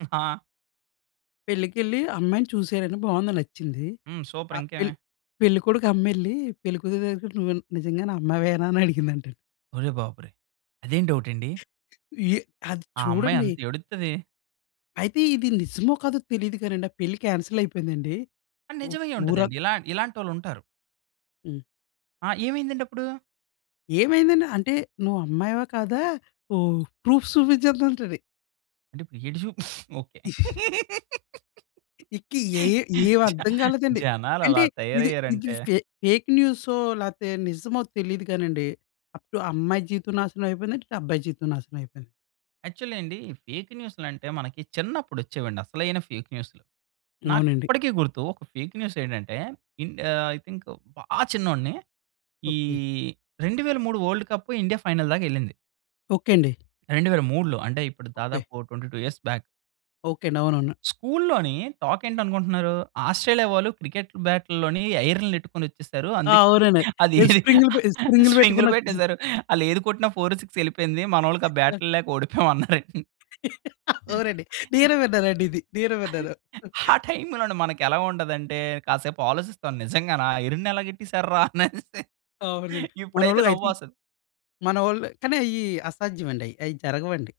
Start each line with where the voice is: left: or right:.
right: ఆ!
left: పెళ్ళికెళ్ళి అమ్మాయిని చూశారండి. బావుంది. నచ్చింది.
right: హ్మ్. సూపర్
left: ఆహ్, "పెళ్
right: ఇంకేమి.
left: పెళ్ళికొడుకు అమ్మెళ్ళి పెళ్ళికూతురు దగ్గరికెళ్ళి, నువ్వు నిజంగానే అమ్మాయివేనా!" అని అడిగిందంటండి.
right: ఒరేయ్ బాబొరేయ్! అదేం డౌటండి?
left: యే అది
right: ఆ అమ్మాయి
left: చూడండీ!
right: ఎంతేడుత్తది.
left: అయితే ఇది నిజమో కాదో తెలీదు కానండి, ఆ పెళ్ళి కాన్సెలయిపేయిందండి.
right: ఆ!
left: ఉ ఊరం
right: నిజమయ్యుంటదండి. ఇలా ఇలాంటోళ్ళుంటారు.
left: హ్మ్.
right: ఆ! ఏవైందండప్పుడు?
left: ఏమైందండి. అంటే "నువ్వు అమ్మాయివా, కాదా ఊ ప్రూఫ్ చూపించు" అందంటండి.
right: అంటే ఇప్పుడెటు చూపు ఓకే.
left: ఇంక ఏ ఏ
right: జ
left: ఏవర్థం కాలేదండి. అంటే
right: జనాలెలా
left: ఇది, ఇది
right: తయారయ్యారంటే!
left: ఫే ఫేక్ న్యూసో లేతే నిజమో తెలీదు కానండి. అప్పుడు అమ్మాయి జీవితం నాశనమయిపోయిందండి. ఇటు అబ్బాయి జీవితం నాశనమయిపోయింది.
right: యాక్చువల్లీ అండి. ఫేకు న్యూసులంటే మనకి చిన్నప్పుడొచ్చేవండి అసలైన ఫేక్ న్యూసులు.
left: అవునండి.
right: నాకిప్పటికీ గుర్తు ఒక ఫేక్ న్యూసేంటంటే, ఇన్ ఆహ్, ఐ థింక్ బా చిన్నోడిని. ఈ
left: ఓకే.
right: 2003 వోల్డ్ కప్పు ఇండియా ఫైనల్‌దాకెళ్ళింది.
left: ఓకే అండి.
right: 2003లో. అంటే ఇప్పుడు
left: ఓకే.
right: దాదాపు ఓ 22 ఇయర్స్ బ్యాక్.
left: ఓకే అండి. అవునవును.
right: స్కూల్లోని టాకేంటనుకుంటున్నారు. "ఆస్ట్రేలియా వాళ్ళు క్రికెట్ బాటుల్లోని ఐరన్లని యెట్టుకొనొచ్చేసారు.
left: ఆ!
right: అందుకే
left: అవునండి.
right: అదీ
left: ఈళ్ళు స్ప్రింగులు పె స్ప్రింగులు
right: స్పింగులు
left: పెట్టుకునొచ్చేసి
right: పెట్టేసారు. ఆళ్ళేది కొట్టిన ఫోరు, సిక్సూ యెళ్ళిపోయింది. మనోళ్ళకి ఆ
left: ఆ!
right: బ్యాటుల్లేక ఓడిపోయాం" అన్నారండి.
left: అవునండి. నేనూ విన్నానండి ఇది. నేనూ విన్నాను.
right: ఆ టైములోన మనకెలా ఉండాదంటే కాసేపాలోసిస్తాను నిజంగానా ఐరన్‌నెలా గెట్టేసారురా అనేసి.
left: అవునండి.
right: ఇప్పుడైతే
left: మనోళ్ళు అయితే
right: నవ్వొస్తది.
left: మనోళ్ళు కానీ అయ్యి అసాధ్యమండి. అయ్యి జరగవండి.